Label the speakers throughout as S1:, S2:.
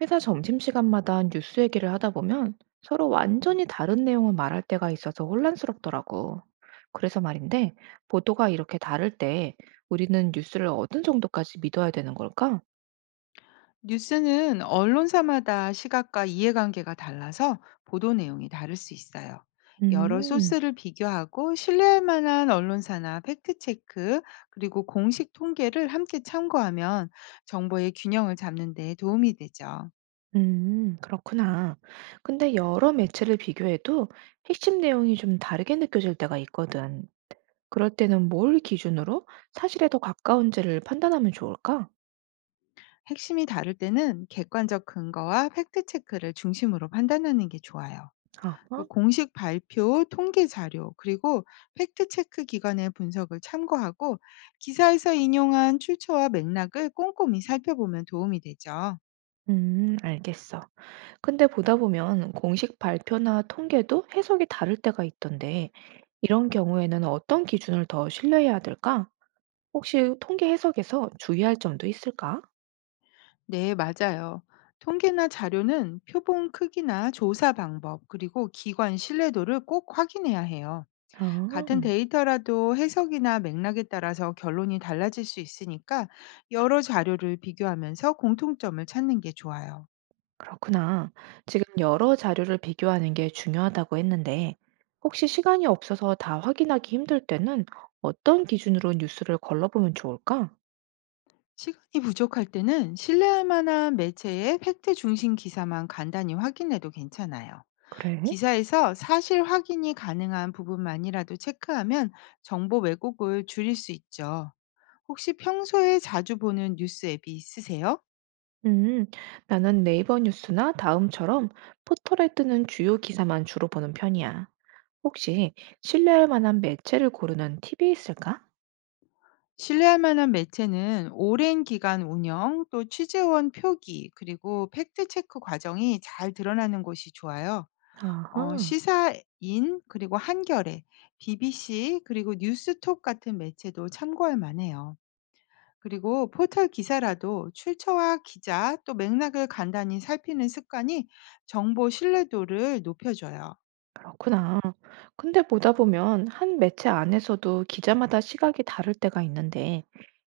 S1: 회사 점심시간마다 뉴스 얘기를 하다 보면 서로 완전히 다른 내용을 말할 때가 있어서 혼란스럽더라고. 그래서 말인데, 보도가 이렇게 다를 때 우리는 뉴스를 어느 정도까지 믿어야 되는 걸까?
S2: 뉴스는 언론사마다 시각과 이해관계가 달라서 보도 내용이 다를 수 있어요. 여러
S1: 음,
S2: 소스를 비교하고 신뢰할 만한 언론사나 팩트체크, 그리고 공식 통계를 함께 참고하면 정보의 균형을 잡는 데 도움이 되죠.
S1: 그렇구나. 근데 여러 매체를 비교해도 핵심 내용이 좀 다르게 느껴질 때가 있거든. 그럴 때는 뭘 기준으로 사실에 더 가까운지를 판단하면 좋을까?
S2: 핵심이 다를 때는 객관적 근거와 팩트체크를 중심으로 판단하는 게 좋아요. 또
S1: 아하,
S2: 공식 발표, 통계 자료, 그리고 팩트체크 기관의 분석을 참고하고 기사에서 인용한 출처와 맥락을 꼼꼼히 살펴보면 도움이 되죠.
S1: 알겠어. 근데 보다 보면 공식 발표나 통계도 해석이 다를 때가 있던데, 이런 경우에는 어떤 기준을 더 신뢰해야 될까? 혹시 통계 해석에서 주의할 점도 있을까?
S2: 네, 맞아요. 통계나 자료는 표본 크기나 조사 방법, 그리고 기관 신뢰도를 꼭 확인해야 해요.
S1: 아,
S2: 같은 데이터라도 해석이나 맥락에 따라서 결론이 달라질 수 있으니까 여러 자료를 비교하면서 공통점을 찾는 게 좋아요.
S1: 그렇구나. 지금 여러 자료를 비교하는 게 중요하다고 했는데, 혹시 시간이 없어서 다 확인하기 힘들 때는 어떤 기준으로 뉴스를 걸러보면 좋을까?
S2: 시간이 부족할 때는 신뢰할 만한 매체의 팩트 중심 기사만 간단히 확인해도 괜찮아요.
S1: 그래.
S2: 기사에서 사실 확인이 가능한 부분만이라도 체크하면 정보 왜곡을 줄일 수 있죠. 혹시 평소에 자주 보는 뉴스 앱이 있으세요?
S1: 음, 나는 네이버 뉴스나 다음처럼 포털에 뜨는 주요 기사만 주로 보는 편이야. 혹시 신뢰할 만한 매체를 고르는 팁이 있을까?
S2: 신뢰할 만한 매체는 오랜 기간 운영, 또 취재원 표기, 그리고 팩트 체크 과정이 잘 드러나는 곳이 좋아요.
S1: 아하,
S2: 시사인 그리고 한겨레, BBC 그리고 뉴스톱 같은 매체도 참고할 만해요. 그리고 포털 기사라도 출처와 기자 또 맥락을 간단히 살피는 습관이 정보 신뢰도를 높여줘요.
S1: 그렇구나. 근데 보다 보면 한 매체 안에서도 기자마다 시각이 다를 때가 있는데,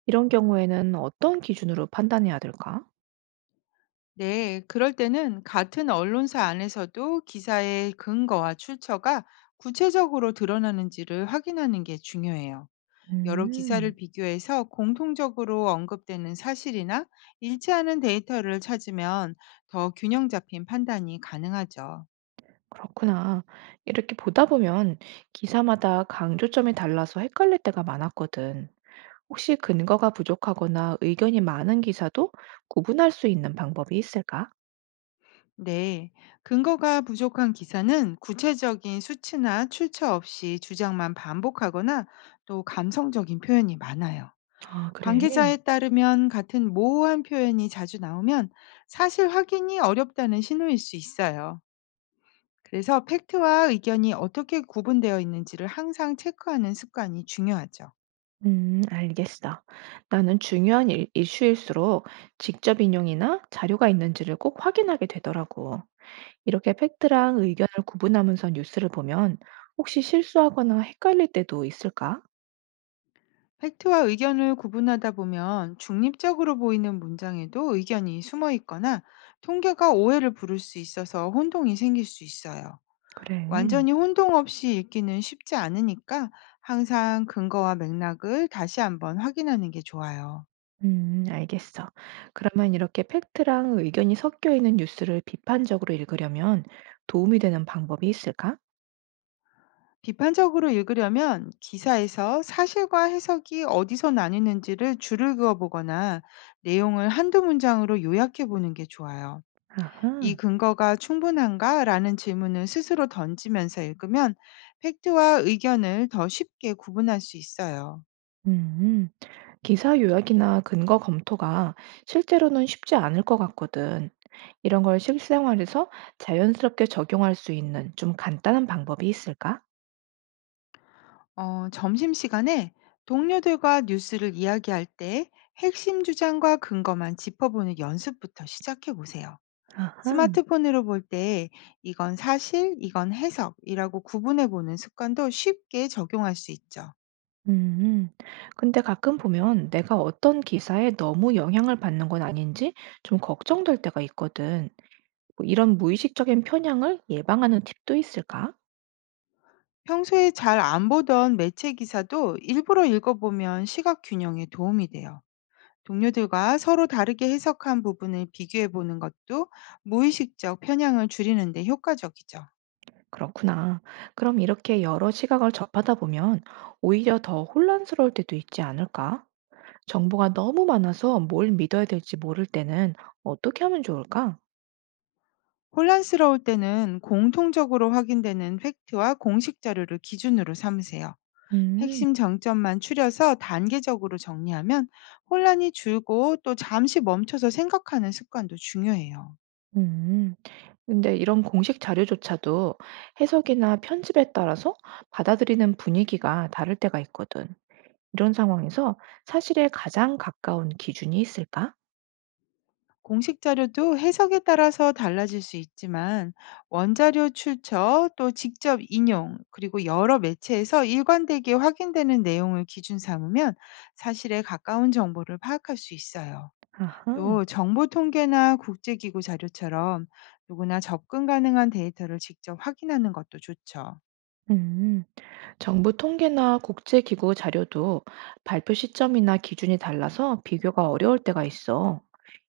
S1: 이런 경우에는 어떤 기준으로 판단해야 될까?
S2: 네, 그럴 때는 같은 언론사 안에서도 기사의 근거와 출처가 구체적으로 드러나는지를 확인하는 게 중요해요. 여러 기사를
S1: 음,
S2: 비교해서 공통적으로 언급되는 사실이나 일치하는 데이터를 찾으면 더 균형 잡힌 판단이 가능하죠.
S1: 그렇구나. 이렇게 보다 보면 기사마다 강조점이 달라서 헷갈릴 때가 많았거든. 혹시 근거가 부족하거나 의견이 많은 기사도 구분할 수 있는 방법이 있을까?
S2: 네, 근거가 부족한 기사는 구체적인 수치나 출처 없이 주장만 반복하거나 또 감성적인 표현이 많아요.
S1: 아, 그래.
S2: 관계자에 따르면 같은 모호한 표현이 자주 나오면 사실 확인이 어렵다는 신호일 수 있어요. 그래서 팩트와 의견이 어떻게 구분되어 있는지를 항상 체크하는 습관이 중요하죠.
S1: 알겠어. 나는 중요한 일, 이슈일수록 직접 인용이나 자료가 있는지를 꼭 확인하게 되더라고. 이렇게 팩트랑 의견을 구분하면서 뉴스를 보면 혹시 실수하거나 헷갈릴 때도 있을까?
S2: 팩트와 의견을 구분하다 보면 중립적으로 보이는 문장에도 의견이 숨어 있거나 통계가 오해를 부를 수 있어서 혼동이 생길 수 있어요.
S1: 그래.
S2: 완전히 혼동 없이 읽기는 쉽지 않으니까 항상 근거와 맥락을 다시 한번 확인하는 게 좋아요.
S1: 알겠어. 그러면 이렇게 팩트랑 의견이 섞여 있는 뉴스를 비판적으로 읽으려면 도움이 되는 방법이 있을까?
S2: 비판적으로 읽으려면 기사에서 사실과 해석이 어디서 나뉘는지를 줄을 그어 보거나 내용을 한두 문장으로 요약해 보는 게 좋아요. 이
S1: 아하.
S2: 근거가 충분한가? 라는 질문을 스스로 던지면서 읽으면 팩트와 의견을 더 쉽게 구분할 수 있어요.
S1: 음, 기사 요약이나 근거 검토가 실제로는 쉽지 않을 것 같거든. 이런 걸 실생활에서 자연스럽게 적용할 수 있는 좀 간단한 방법이 있을까?
S2: 점심시간에 동료들과 뉴스를 이야기할 때 핵심 주장과 근거만 짚어보는 연습부터 시작해 보세요.
S1: 아하.
S2: 스마트폰으로 볼 때 이건 사실, 이건 해석이라고 구분해 보는 습관도 쉽게 적용할 수 있죠.
S1: 음, 근데 가끔 보면 내가 어떤 기사에 너무 영향을 받는 건 아닌지 좀 걱정될 때가 있거든. 뭐 이런 무의식적인 편향을 예방하는 팁도 있을까?
S2: 평소에 잘 안 보던 매체 기사도 일부러 읽어보면 시각 균형에 도움이 돼요. 동료들과 서로 다르게 해석한 부분을 비교해 보는 것도 무의식적 편향을 줄이는데 효과적이죠.
S1: 그렇구나. 그럼 이렇게 여러 시각을 접하다 보면 오히려 더 혼란스러울 때도 있지 않을까? 정보가 너무 많아서 뭘 믿어야 될지 모를 때는 어떻게 하면 좋을까?
S2: 혼란스러울 때는 공통적으로 확인되는 팩트와 공식 자료를 기준으로 삼으세요.
S1: 음,
S2: 핵심 쟁점만 추려서 단계적으로 정리하면 혼란이 줄고 또 잠시 멈춰서 생각하는 습관도 중요해요.
S1: 음, 근데 이런 공식 자료조차도 해석이나 편집에 따라서 받아들이는 분위기가 다를 때가 있거든. 이런 상황에서 사실에 가장 가까운 기준이 있을까?
S2: 공식 자료도 해석에 따라서 달라질 수 있지만 원자료 출처 또 직접 인용 그리고 여러 매체에서 일관되게 확인되는 내용을 기준 삼으면 사실에 가까운 정보를 파악할 수 있어요.
S1: 아하.
S2: 또 정보 통계나 국제기구 자료처럼 누구나 접근 가능한 데이터를 직접 확인하는 것도 좋죠.
S1: 음, 정부 통계나 국제기구 자료도 발표 시점이나 기준이 달라서 비교가 어려울 때가 있어.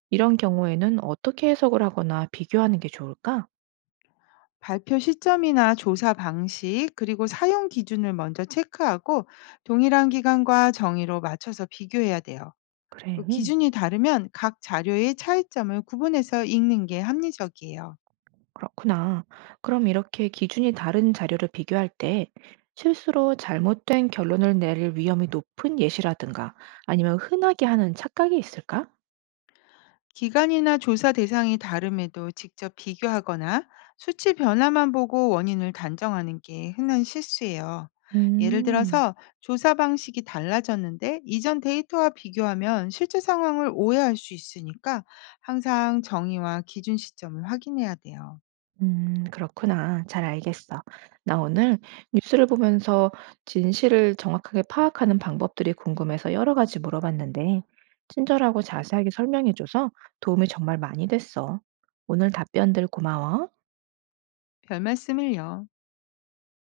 S1: 이런 경우에는 어떻게 해석을 하거나 비교하는 게 좋을까?
S2: 발표 시점이나 조사 방식, 그리고 사용 기준을 먼저 체크하고 동일한 기간과 정의로 맞춰서 비교해야 돼요.
S1: 그래,
S2: 또 기준이 다르면 각 자료의 차이점을 구분해서 읽는 게 합리적이에요.
S1: 그렇구나. 그럼 이렇게 기준이 다른 자료를 비교할 때 실수로 잘못된 결론을 낼 위험이 높은 예시라든가 아니면 흔하게 하는 착각이 있을까?
S2: 기간이나 조사 대상이 다름에도 직접 비교하거나 수치 변화만 보고 원인을 단정하는 게 흔한 실수예요. 예를
S1: 음,
S2: 들어서 조사 방식이 달라졌는데 이전 데이터와 비교하면 실제 상황을 오해할 수 있으니까 항상 정의와 기준 시점을 확인해야 돼요.
S1: 그렇구나. 잘 알겠어. 나 오늘 뉴스를 보면서 진실을 정확하게 파악하는 방법들이 궁금해서 여러 가지 물어봤는데, 친절하고 자세하게 설명해줘서 도움이 정말 많이 됐어. 오늘 답변들 고마워.
S2: 별 말씀을요.